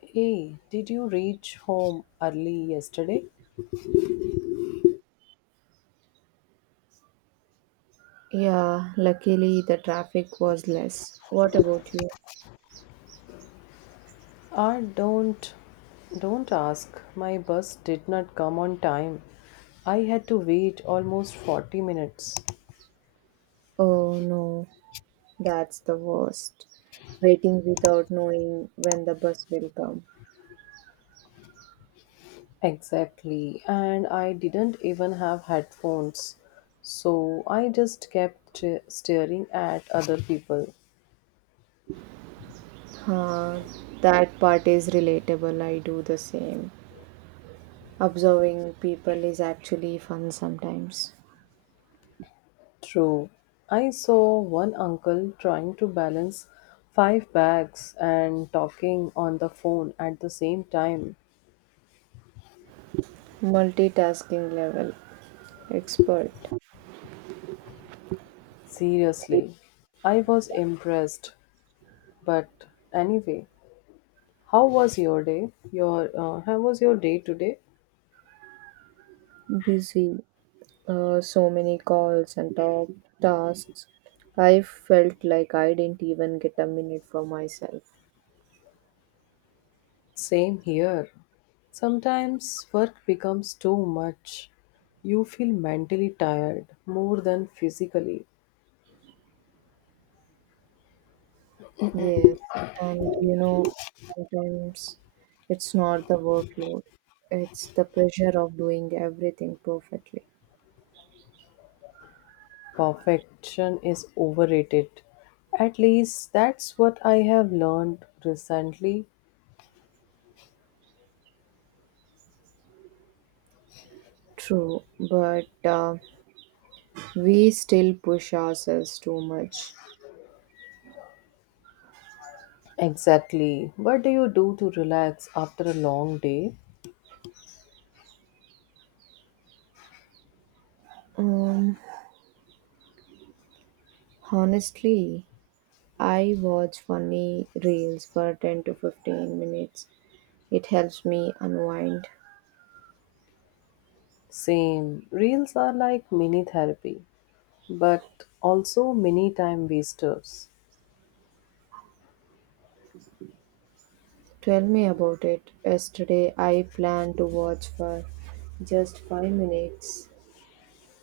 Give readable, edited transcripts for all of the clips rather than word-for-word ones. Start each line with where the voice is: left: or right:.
left: Hey, did you reach home early yesterday?
right: Yeah, luckily the traffic was less. What about you?
left: Ah, don't ask. My bus did not come on time. I had to wait almost 40 minutes.
right: Oh no, that's the worst. Waiting without knowing when the bus will come.
left: Exactly, and I didn't even have headphones. So I just kept staring at other people.
right: Huh, that part is relatable. I do the same. Observing people is actually fun sometimes.
left: True. I saw one uncle trying to balance five bags and talking on the phone at the same time.
right: Multitasking level, expert,
left: Seriously, I was impressed. But anyway, how was your day? Your how was your day today?
right: busy, so many calls and talk, tasks. I felt like I didn't even get a minute for myself.
left: Same here. Sometimes work becomes too much. You feel mentally tired more than physically.
right: Yes, and you know, sometimes it's not the workload, it's the pressure of doing everything perfectly.
left: Perfection is overrated. At least that's what I have learned recently.
right: True, but we still push ourselves too much.
left: Exactly. What do you do to relax after a long day?
right: Um, Honestly, I watch funny reels for 10 to 15 minutes. It helps me unwind.
left: Same. Reels are like mini therapy, but also mini time wasters.
right: Tell me about it. Yesterday, I planned to watch for just 5 minutes.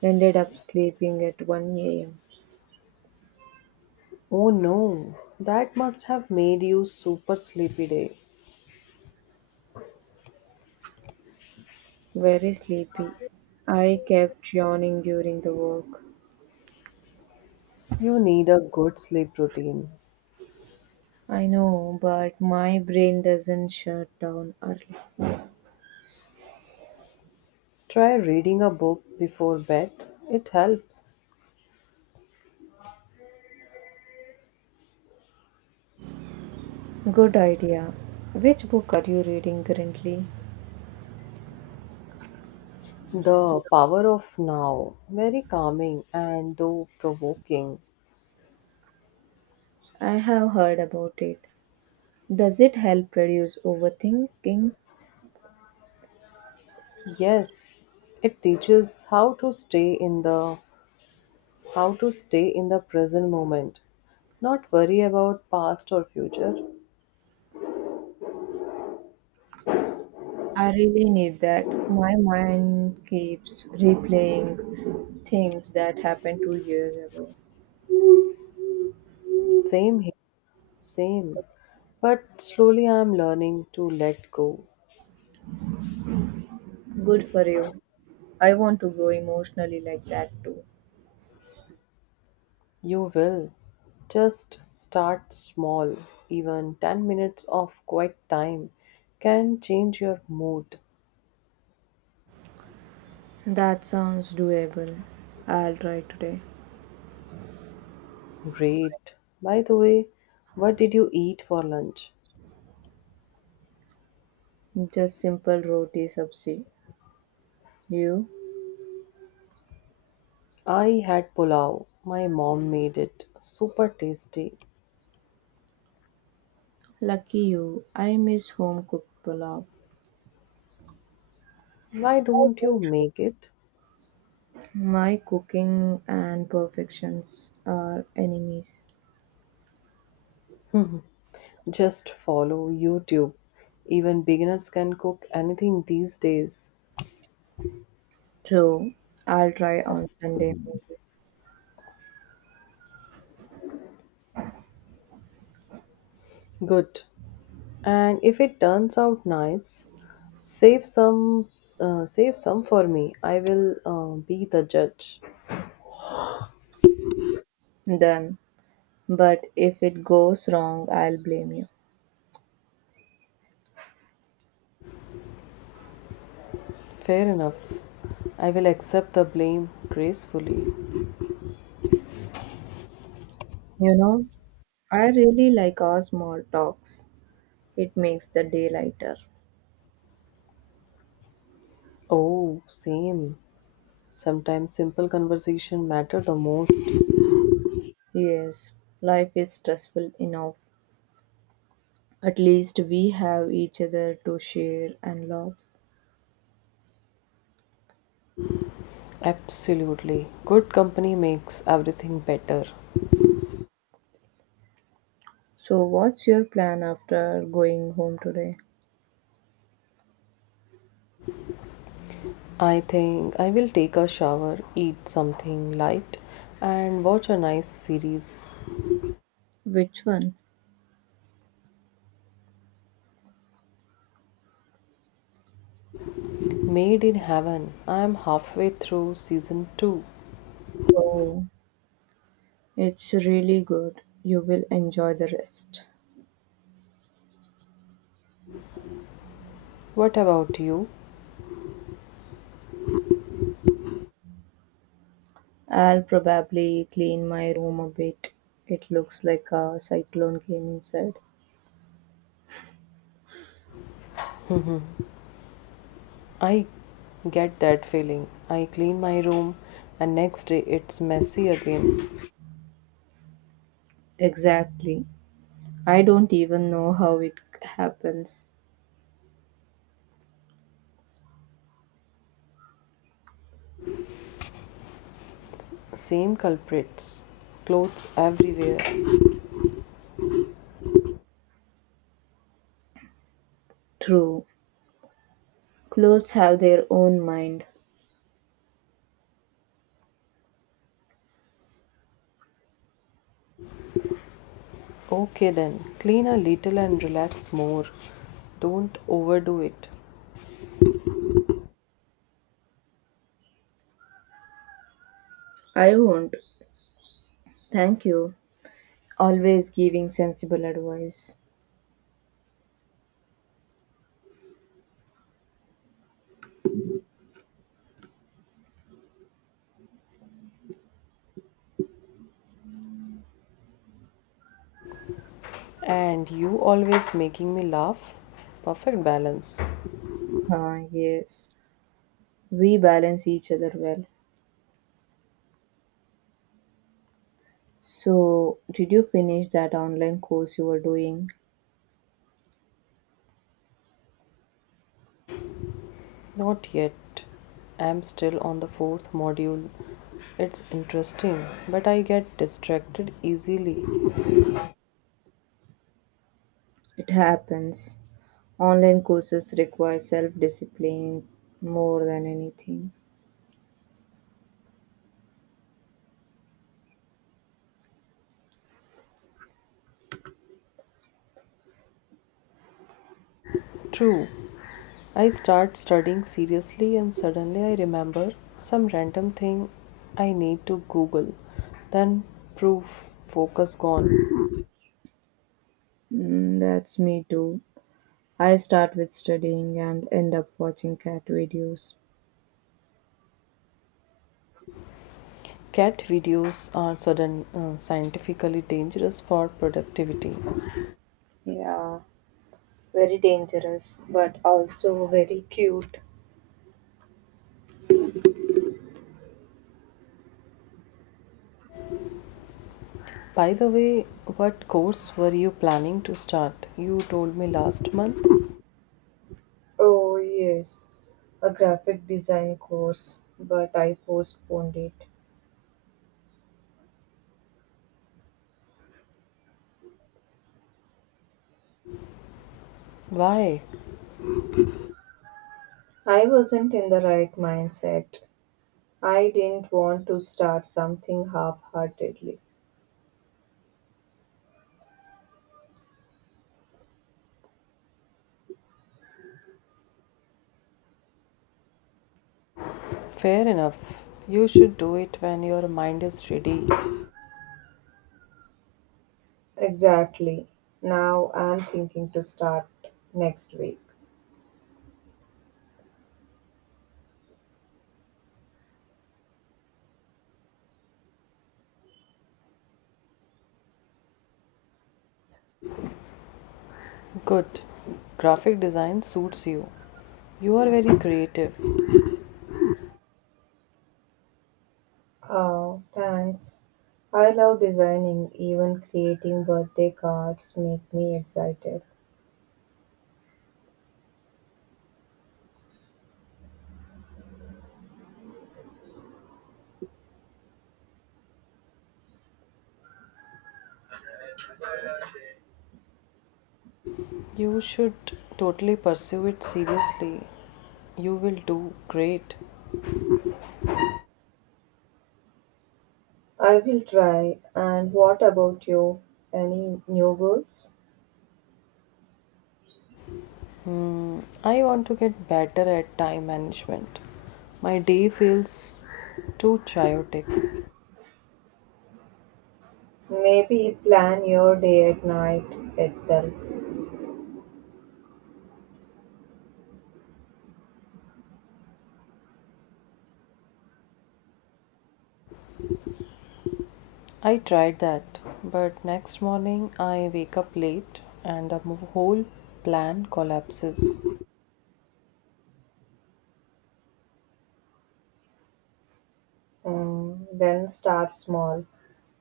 right: Ended up sleeping at one AM.
left: Oh no, that must have made you super sleepy day.
right: Very sleepy. I kept yawning during the walk.
left: You need a good sleep routine.
right: I know, but my brain doesn't shut down early.
left: Try reading a book before bed, it helps.
right: Good idea. Which book are you reading currently?
left: The power of now, very calming and though provoking.
right: I have heard about it. Does it help reduce overthinking?
left: Yes, it teaches how to stay in the present moment, not worry about past or future.
right: I really need that. My mind keeps replaying things that happened 2 years ago.
left: Same here, same. But slowly I am learning to let go.
right: Good for you. I want to grow emotionally like that too.
left: You will. Just start small. Even 10 minutes of quiet time can change your mood.
right: That sounds doable. I'll try today.
left: Great. By the way, what did you eat for lunch?
right: Just simple roti sabzi. You?
left: I had pulao. My mom made it super tasty.
right: Lucky you. I miss home cooked pulao.
left: Why don't you make it?
right: My cooking and perfections are enemies.
left: Just follow YouTube. Even beginners can cook anything these days.
right: True. I'll try on Sunday maybe.
left: Good. And if it turns out nice, save some save some for me. I will be the judge.
right: Done. But if it goes wrong, I'll blame you.
left: Fair enough. I will accept the blame gracefully.
right: You know, I really like our small talks. It makes the day lighter.
left: Oh, same. Sometimes simple conversation matter the most.
right: Yes, life is stressful enough. At least we have each other to share and love.
left: Absolutely. Good company makes everything better.
right: So, what's your plan after going home today?
left: I think I will take a shower, eat something light, and watch a nice series.
right: Which one?
left: Made in Heaven. I am halfway through season 2.
right: Oh, it's really good. You will enjoy the rest.
left: What about you?
right: I'll probably clean my room a bit. It looks like a cyclone came inside.
left: I get that feeling. I clean my room, and next day it's messy again.
right: Exactly. I don't even know how it happens.
left: Same culprits. Clothes everywhere.
right: True. Clothes have their own mind.
left: Okay then, clean a little and relax more. Don't overdo it.
right: I won't. Thank you. Always giving sensible advice.
left: And you always making me laugh. Perfect balance.
right: Ah, yes, we balance each other well. So, did you finish that online course you were doing?
left: Not yet. I'm still on the fourth module. It's interesting, but I get distracted easily.
right: It happens. Online courses require self discipline more than anything.
left: True. I start studying seriously and suddenly I remember some random thing I need to Google. Then proof, focus gone.
right: Mm, that's me too. I start with studying and end up watching cat videos.
left: Cat videos are sudden scientifically dangerous for productivity.
right: Yeah, very dangerous, but also very cute.
left: By the way, what course were you planning to start? You told me last month.
right: Oh, yes, a graphic design course, but I postponed it.
left: Why?
right: I wasn't in the right mindset. I didn't want to start something half heartedly.
left: Fair enough. You should do it when your mind is ready.
right: Exactly. Now I'm thinking to start next week.
left: Good. Graphic design suits you. You are very creative.
right: Oh, thanks. I love designing, even creating birthday cards make me excited.
left: You should totally pursue it seriously. You will do great.
right: I will try. And what about you? Any new goals?
left: I want to get better at time management. My day feels too chaotic.
right: Maybe plan your day at night itself.
left: I tried that, but next morning I wake up late and the whole plan collapses.
right: Mm, then start small,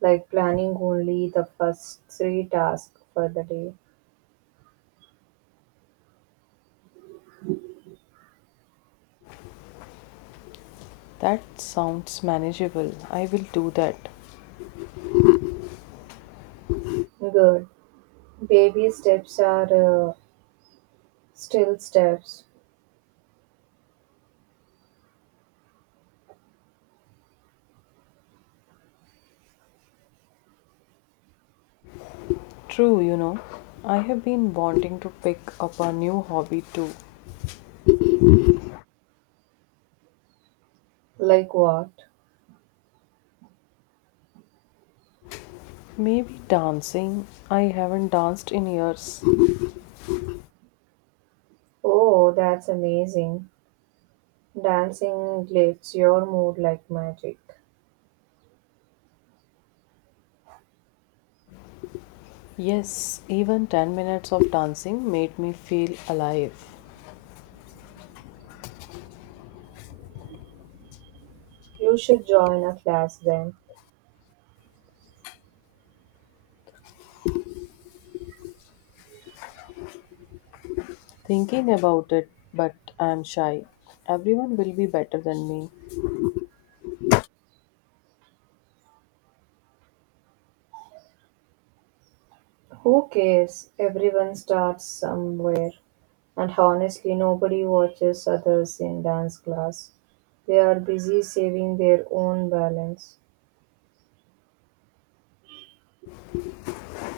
right: like planning only the first three tasks for the day.
left: That sounds manageable. I will do that.
right: Good. Baby steps are still steps.
left: True, I have been wanting to pick up a new hobby too.
right: Like what?
left: Maybe dancing. I haven't danced in years.
right: Oh, that's amazing. Dancing lifts your mood like magic.
left: Yes, even 10 minutes of dancing made me feel alive.
right: You should join a class then.
left: Thinking about it, but I'm shy. Everyone will be better than me.
right: Who cares? Everyone starts somewhere. And honestly, nobody watches others in dance class. They are busy saving their own balance.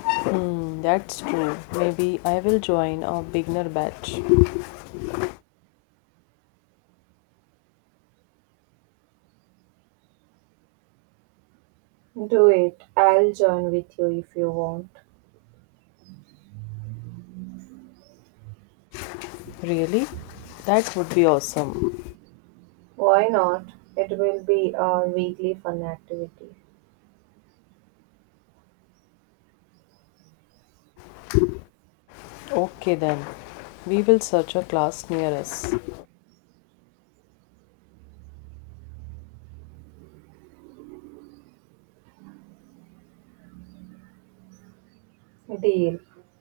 left: Hmm, that's true. Maybe I will join a beginner batch.
right: Do it. I'll join with you if you want.
left: Really? That would be awesome.
right: Why not? It will be a weekly fun activity.
left: Okay then. We will search a class near us.
right: Deal.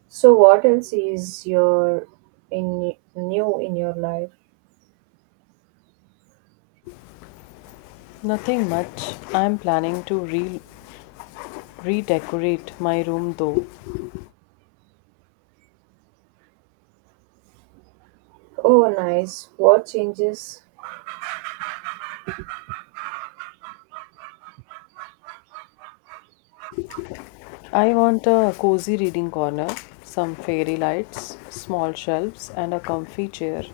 right: So, what else is your in new in your life?
left: Nothing much. I'm planning to redecorate my room though.
right: Oh, nice. What changes?
left: I want a cozy reading corner, some fairy lights, small shelves, and a comfy chair.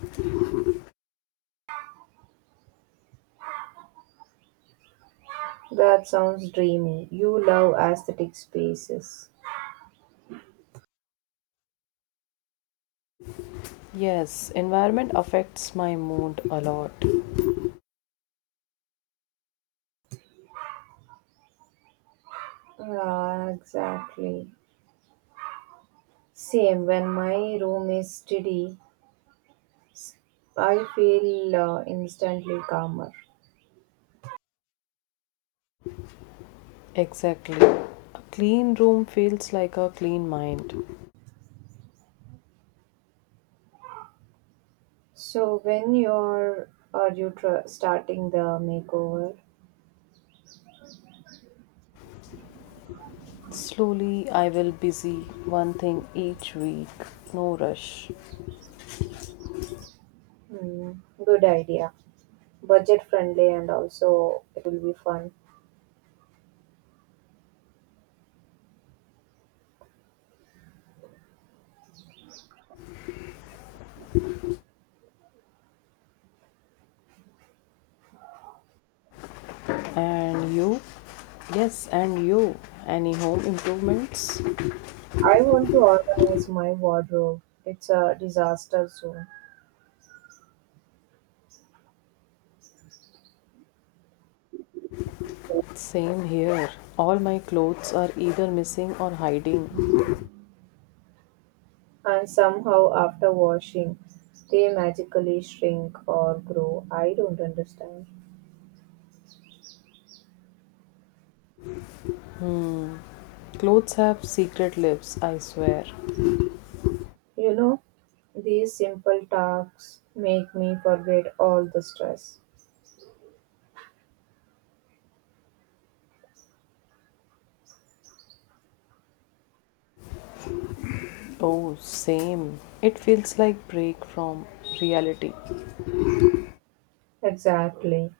right: That sounds dreamy. You love aesthetic spaces.
left: Yes, environment affects my mood a lot.
right: Ah, exactly. Same. When my room is steady, I feel instantly calmer.
left: Exactly. A clean room feels like a clean mind.
right: So when you're are you tr- starting the makeover?
left: Slowly, I will busy one thing each week. No rush.
right: Mm, good idea. Budget friendly and also it will be fun.
left: And you? Yes, and you. Any home improvements?
right: I want to organize my wardrobe. It's a disaster zone.
left: Same here. All my clothes are either missing or hiding.
right: And somehow after washing, they magically shrink or grow. I don't understand.
left: Clothes have secret lips, I swear.
right: You know, these simple tasks make me forget all the stress.
left: Oh, same. It feels like break from reality
right: Exactly.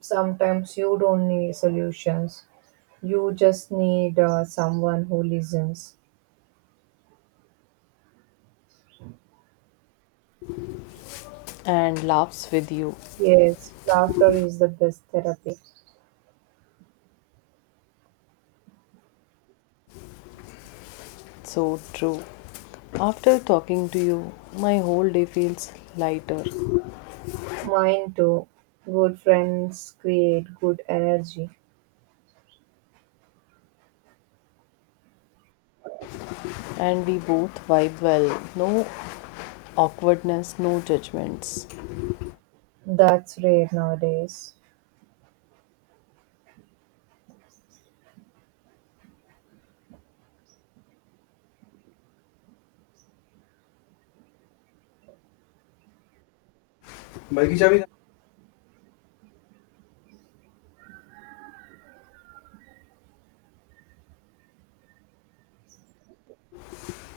right: Sometimes you don't need solutions. You just need someone who listens.
left: and laughs with you.
right: Yes, laughter is the best therapy.
left: So true. After talking to you, my whole day feels lighter
right: Mine too. Good friends create good energy.
left: and we both vibe well. No awkwardness, no judgments.
right: That's rare nowadays.
left: Bike की चाबी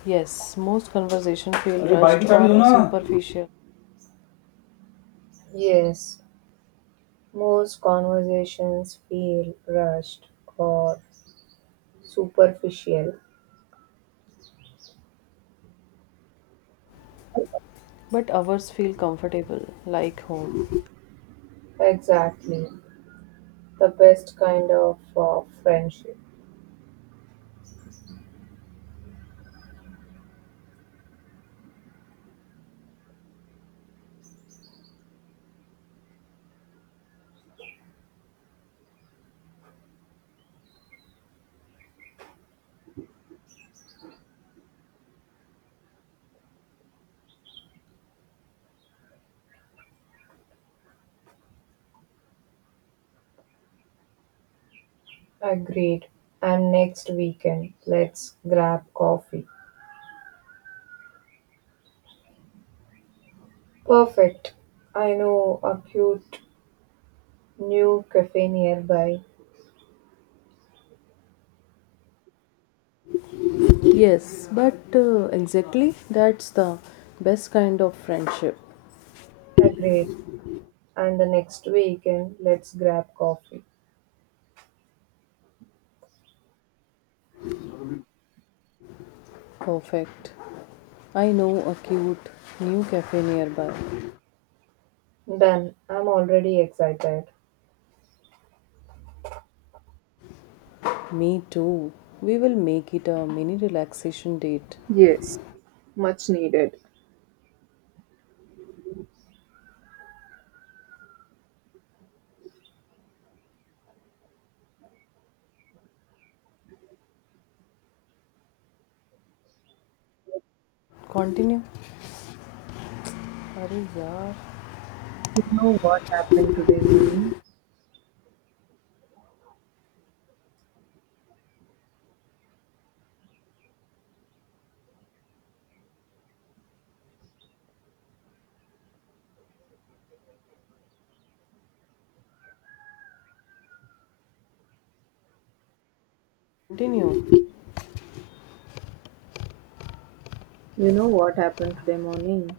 left: Yes, most conversation feel अरे, bike rushed की चाबी दो or ना। Superficial.
right: Yes, most conversations feel rushed or superficial.
left: But ours feel comfortable, like home.
right: Exactly. The best kind of friendship. Agreed. And next weekend, let's grab coffee. Perfect. I know a cute new cafe nearby.
left: Yes, but exactly that's the best kind of friendship.
right: Agreed. And the next weekend, let's grab coffee.
left: Perfect. I know a cute new cafe nearby.
right: Done. I'm already excited.
left: Me too. We will make it a mini relaxation date.
right: Yes, much needed.
left: Continue. Arey yaar.
right: You know what happened today morning?
left: Continue.
right: You know what happened today morning?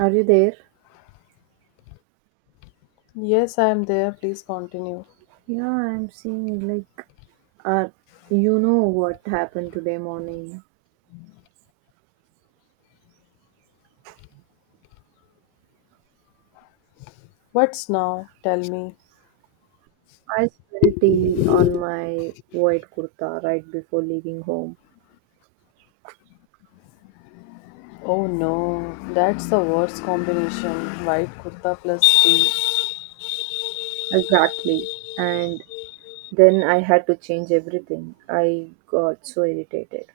right: Are you there?
left: Yes, I am there. Please continue.
right: Yeah, I'm seeing like uh you know what happened today morning?
left: What's now? Tell me.
right: I spilled tea on my white kurta right before leaving home.
left: Oh no, that's the worst combination. White kurta plus tea.
right: Exactly. And then I had to change everything. I got so irritated.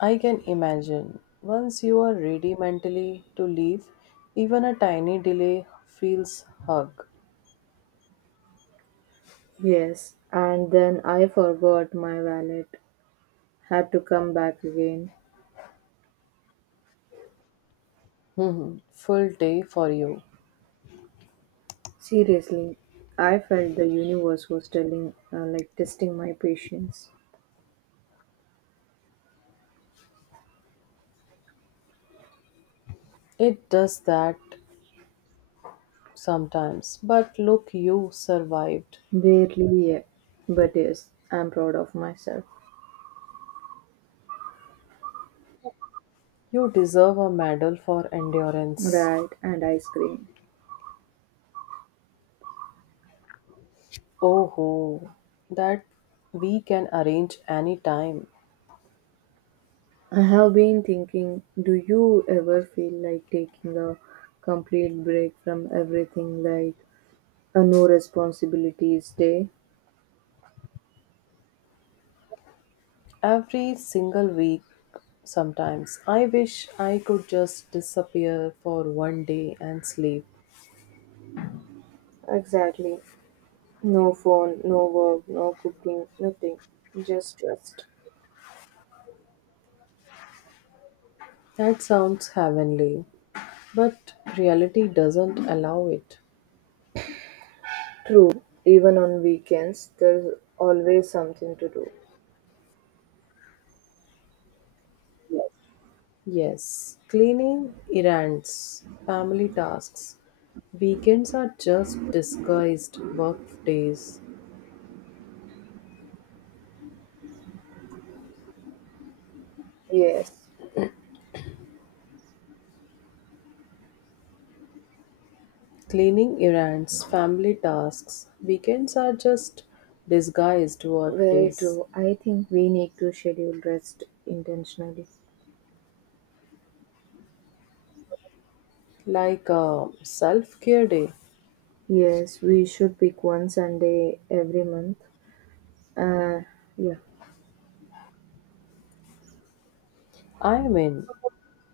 left: I can imagine. Once you are ready mentally to leave, even a tiny delay feels hug.
right: Yes. And then I forgot my wallet. Had to come back again.
left: Mhm. Full day for you.
right: Seriously, I felt the universe was telling, like, testing my patience.
left: It does that sometimes. But look, you survived.
right: Barely, yeah. But yes, I'm proud of myself.
left: You deserve a medal for endurance.
right: Right, and ice cream.
left: Oh ho, that we can arrange any time.
right: I have been thinking, do you ever feel like taking a complete break from everything like a no responsibilities day.
left: Every single week, sometimes. I wish I could just disappear for one day and sleep.
right: Exactly. No phone, no work, no cooking, nothing. Just rest.
left: That sounds heavenly, but reality doesn't allow it.
right: True, even on weekends, there's always something to do. Yes.
left: Yes, cleaning, errands, family tasks. Weekends are just disguised work days.
right: Yes,
left: Cleaning, errands, family tasks. Weekends are just disguised work
right: very
left: days.
right: true. I think we need to schedule rest intentionally.
left: Like a self care day.
right: Yes, we should pick one Sunday every month. Uh, yeah.
left: I mean,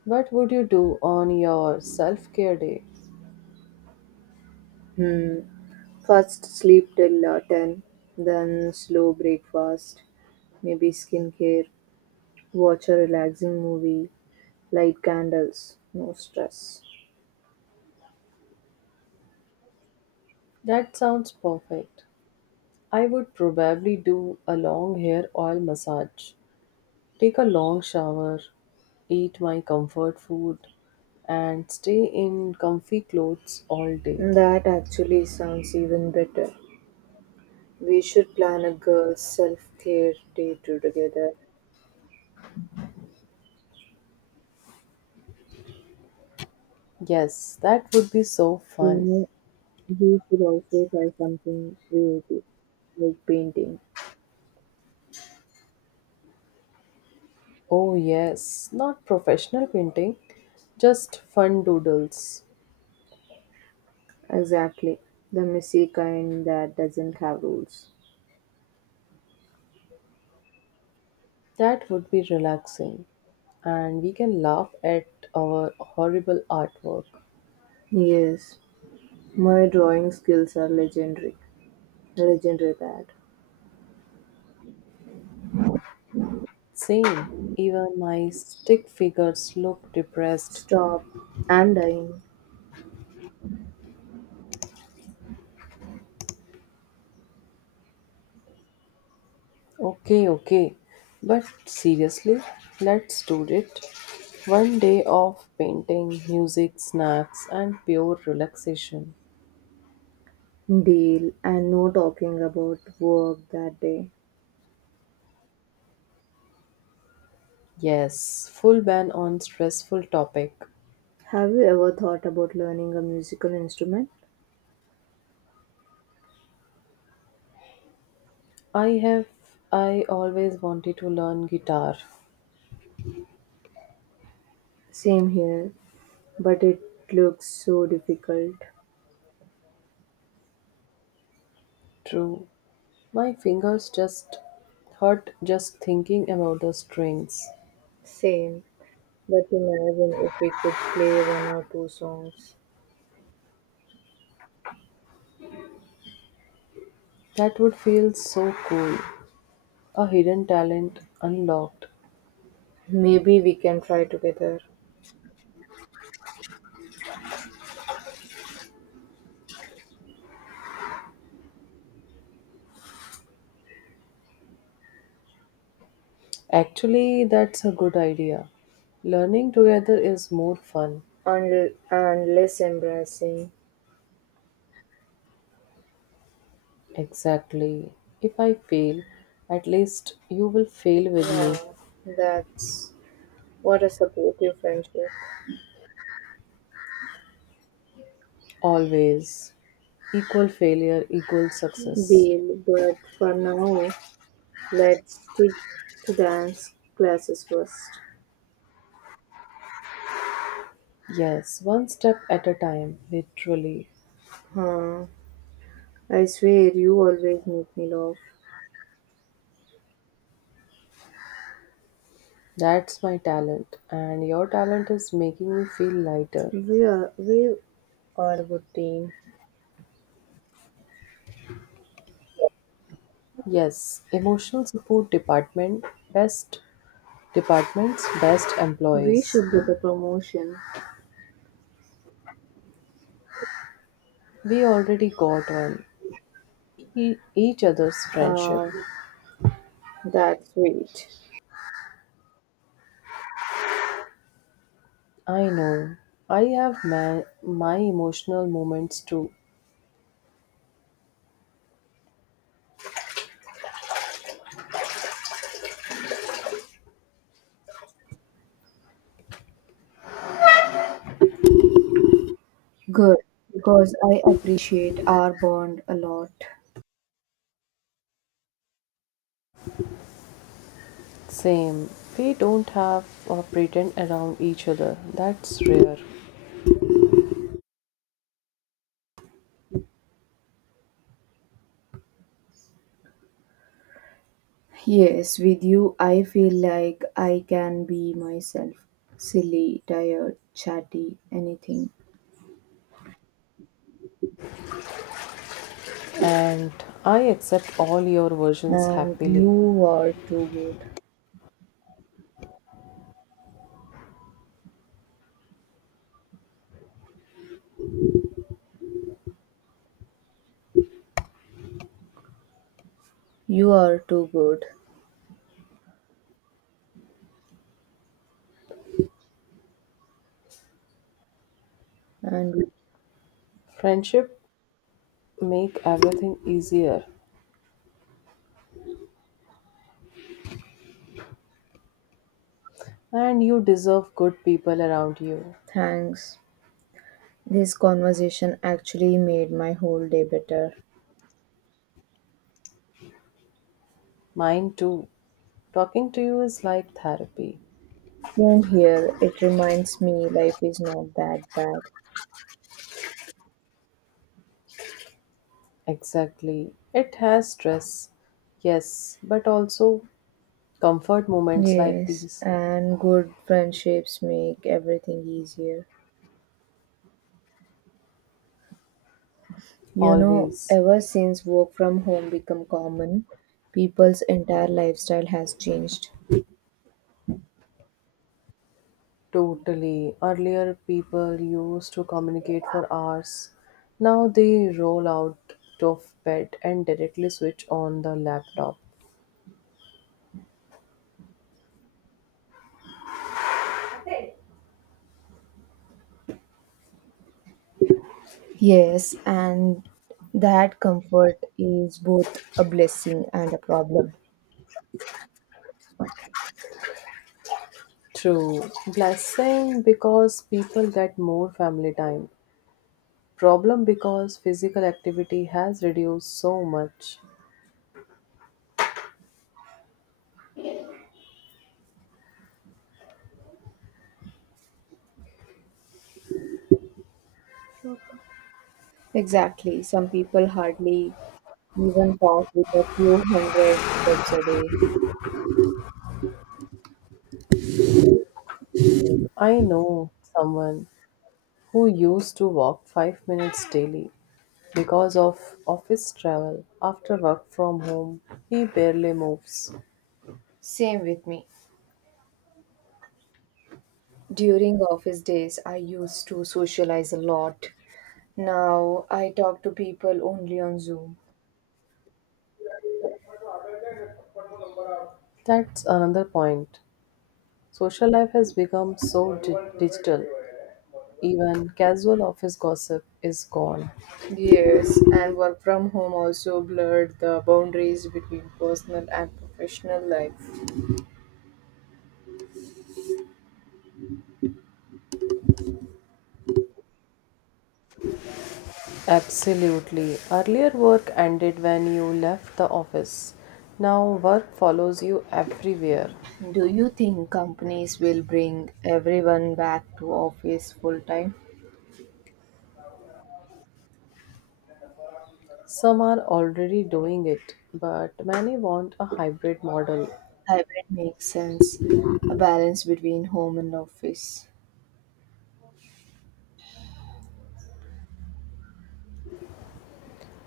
left: what would you do on your self care day?
right: First sleep till 10, then slow breakfast, maybe skincare, watch a relaxing movie, light candles, no stress.
left: That sounds perfect. I would probably do a long hair oil massage, take a long shower, eat my comfort food, and stay in comfy clothes all day.
right: That actually sounds even better. We should plan a girls' self care day too together.
left: Yes, that would be so
right: You
left: fun.
right: know, we should also try something creative, like painting.
left: Oh, yes, not professional painting, just fun doodles.
right: Exactly. The messy kind that doesn't have rules.
left: That would be relaxing, and we can laugh at our horrible artwork.
right: Yes, my drawing skills are legendary. Legendary bad.
left: Same, even my stick figures look depressed.
right: Stop. I'm dying.
left: Okay, okay. But seriously, let's do it. One day of painting, music, snacks, and pure relaxation.
right: Deal. And no talking about work that day.
left: Yes, full ban on stressful topic.
right: Have you ever thought about learning a musical instrument?
left: I have I always wanted to learn guitar.
right: Same here, but it looks so difficult.
left: True. My fingers just hurt just thinking about the strings.
right: Same, but imagine if we could play one or two songs.
left: That would feel so cool. A hidden talent unlocked.
right: Maybe we can try together.
left: Actually, that's a good idea. Learning together is more fun.
right: And less embarrassing.
left: Exactly. If I fail, at least you will fail with me.
right: Wow, that's what a supportive friendship.
left: Always. Equal failure, equal success.
right: Deal, but for now, let's stick to dance classes first.
left: Yes, one step at a time, literally.
right: Huh. I swear you always make me laugh.
left: That's my talent, and your talent is making me feel lighter.
right: We are a good team.
left: Yes, emotional support department, best departments, best
right: We
left: employees.
right: should get a promotion.
left: We already got one. e- each other's friendship.
right: Uh, that's sweet.
left: I know. I have my emotional moments too.
right: Good, because I appreciate our bond a lot.
left: Same. We don't have or pretend around each other. That's rare.
right: Yes, with you, I feel like I can be myself silly, tired, chatty, anything.
left: And I accept all your versions
right: And
left: happily.
right: you are too good. You are too good. And
left: Friendship make everything easier. And you deserve good people around you.
right: thanks. This conversation actually made my whole day better.
left: Mine too. Talking to you is like therapy.
right: Same here. It reminds me life is not that bad.
left: Exactly. It has stress. Yes, but also comfort moments like
right: Yes,
left: these
right: and good friendships make everything easier. You know,
left: always.
right: ever since work from home become common, people's entire lifestyle has changed.
left: Totally, earlier people used to communicate for hours. Now they roll out of bed and directly switch on the laptop.
right: Yes, and that comfort is both a blessing and a problem.
left: True, blessing because people get more family time. Problem because physical activity has reduced so much.
right: Exactly. Some people hardly even talk with a few hundred steps a day.
left: I know someone who used to walk 5 minutes daily. Because of office travel, after work from home, he barely moves.
right: Same with me. During office days, I used to socialize a lot. Now I talk to people only on Zoom.
left: That's another point. Social life has become so digital. Even casual office gossip is gone.
right: Yes, and work from home also blurred the boundaries between personal and professional life.
left: Absolutely. Earlier work ended when you left the office. Now work follows you everywhere.
right: Do you think companies will bring everyone back to office full time?
left: Some are already doing it, but many want a hybrid model.
right: Hybrid makes sense. A balance between home and office.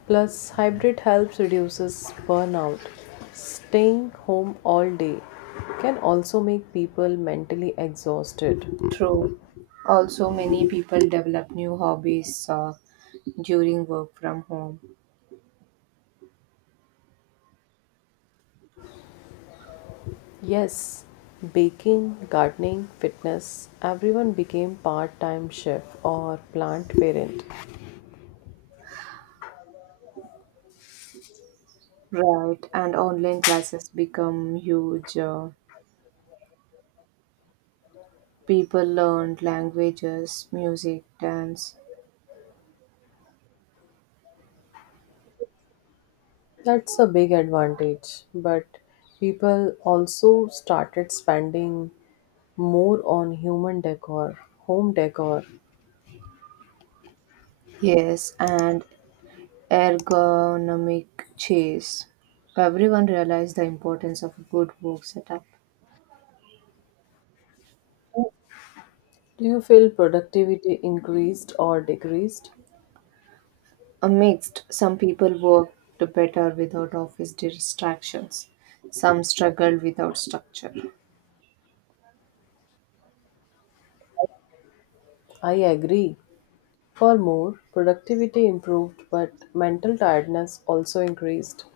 left: Plus, hybrid helps reduces burnout. Staying home all day can also make people mentally exhausted.
right: True. Also, many people develop new hobbies during work from home.
left: Yes, baking, gardening, fitness, everyone became part-time chef or plant parent.
right: Right, and online classes become huge. People learned languages, music, dance,
left: That's a big advantage, but people also started spending more on home decor.
right: yes, and ergonomic chairs. Everyone realized the importance of a good work setup.
left: Do you feel productivity increased or decreased?
right: A mixed, some people worked better without office distractions, some struggled without structure.
left: I agree. Furthermore, productivity improved, but mental tiredness also increased.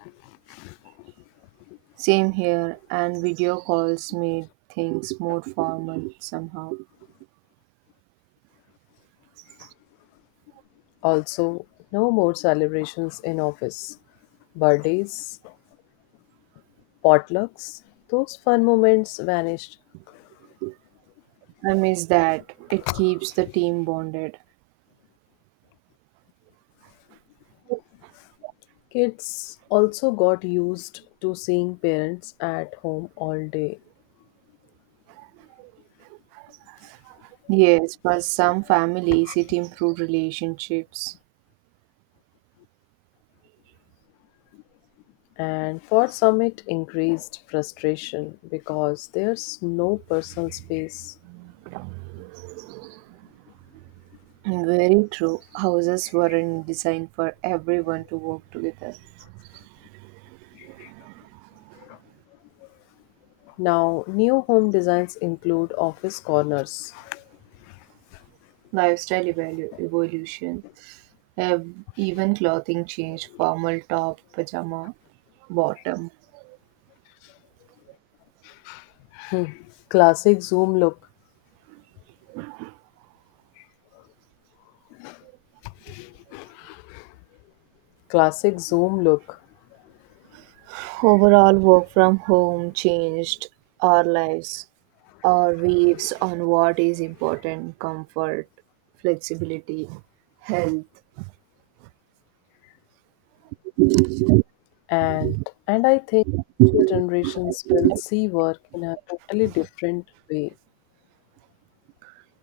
right: Same here, and video calls made things more formal somehow.
left: Also, no more celebrations in office. Birthdays, potlucks, those fun moments vanished.
right: I miss that. It keeps the team bonded.
left: Kids also got used to seeing parents at home all day.
right: Yes, for some families, it improved relationships.
left: And for some, it increased frustration because there's no personal space.
right: Very true. Houses weren't designed for everyone to work together.
left: Now, new home designs include office corners,
right: Evolution. Even clothing changed formal top, pajama, bottom.
left: classic Zoom look, classic zoom look
right: Overall, work from home changed our lives, our views on what is important comfort, flexibility, health.
left: and and I think future generations will see work in a totally different way.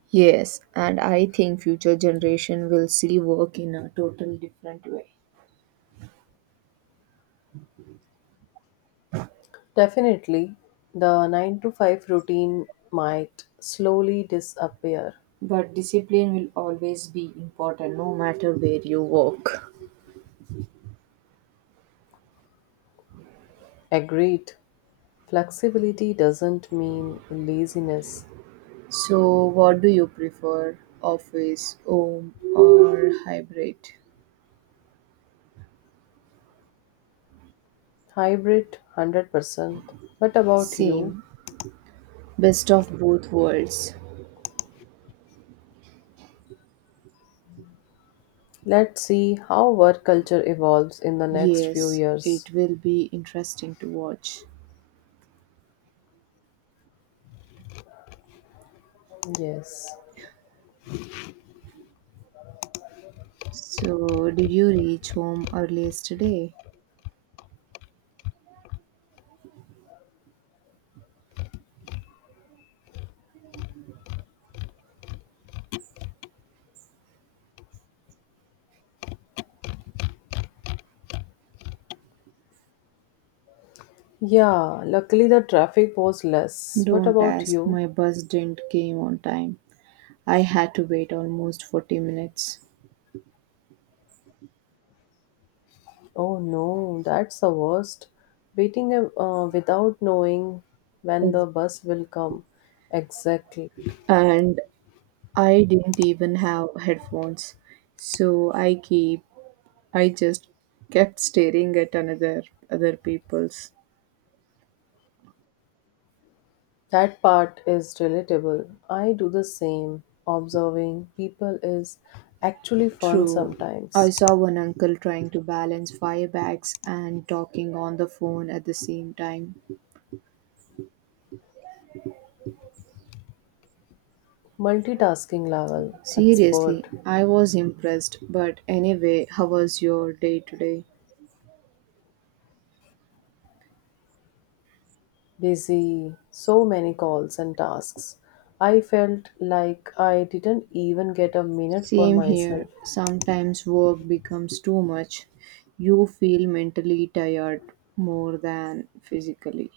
right: Yes, and I think future generation will see work in a total different way.
left: Definitely, the 9 to 5 routine might slowly disappear.
right: But discipline will always be important no matter where you work.
left: Agreed, flexibility doesn't mean laziness.
right: So what do you prefer? Office, home or hybrid?
left: Hybrid 100%, but about you?
right: Same. Best of both worlds.
left: Let's see how work culture evolves in the next few
right: Yes,
left: years.
right: it will be interesting to watch.
left: Yes.
right: So did you reach home early yesterday?
left: Yeah, luckily the traffic was less. What
right: Don't
left: about
right: ask,
left: you?
right: my bus didn't came on time. I had to wait almost 40 minutes.
left: Oh no, that's the worst. Waiting without knowing when the
right: Ex-
left: bus will come. Exactly.
right: And I didn't even have headphones. So I just kept staring at another other people's.
left: That part is relatable. I do the same. Observing people is actually fun
right: True. I
left: sometimes.
right: saw one uncle trying to balance five bags and talking on the phone at the same time.
left: Multitasking level,
right: Seriously,
left: expert,
right: I was impressed. But anyway, how was your day today?
left: busy, so many calls and tasks. I felt like I didn't even get a minute for
right: Same here.
left: myself.
right: Sometimes work becomes too much. You feel mentally tired more than physically.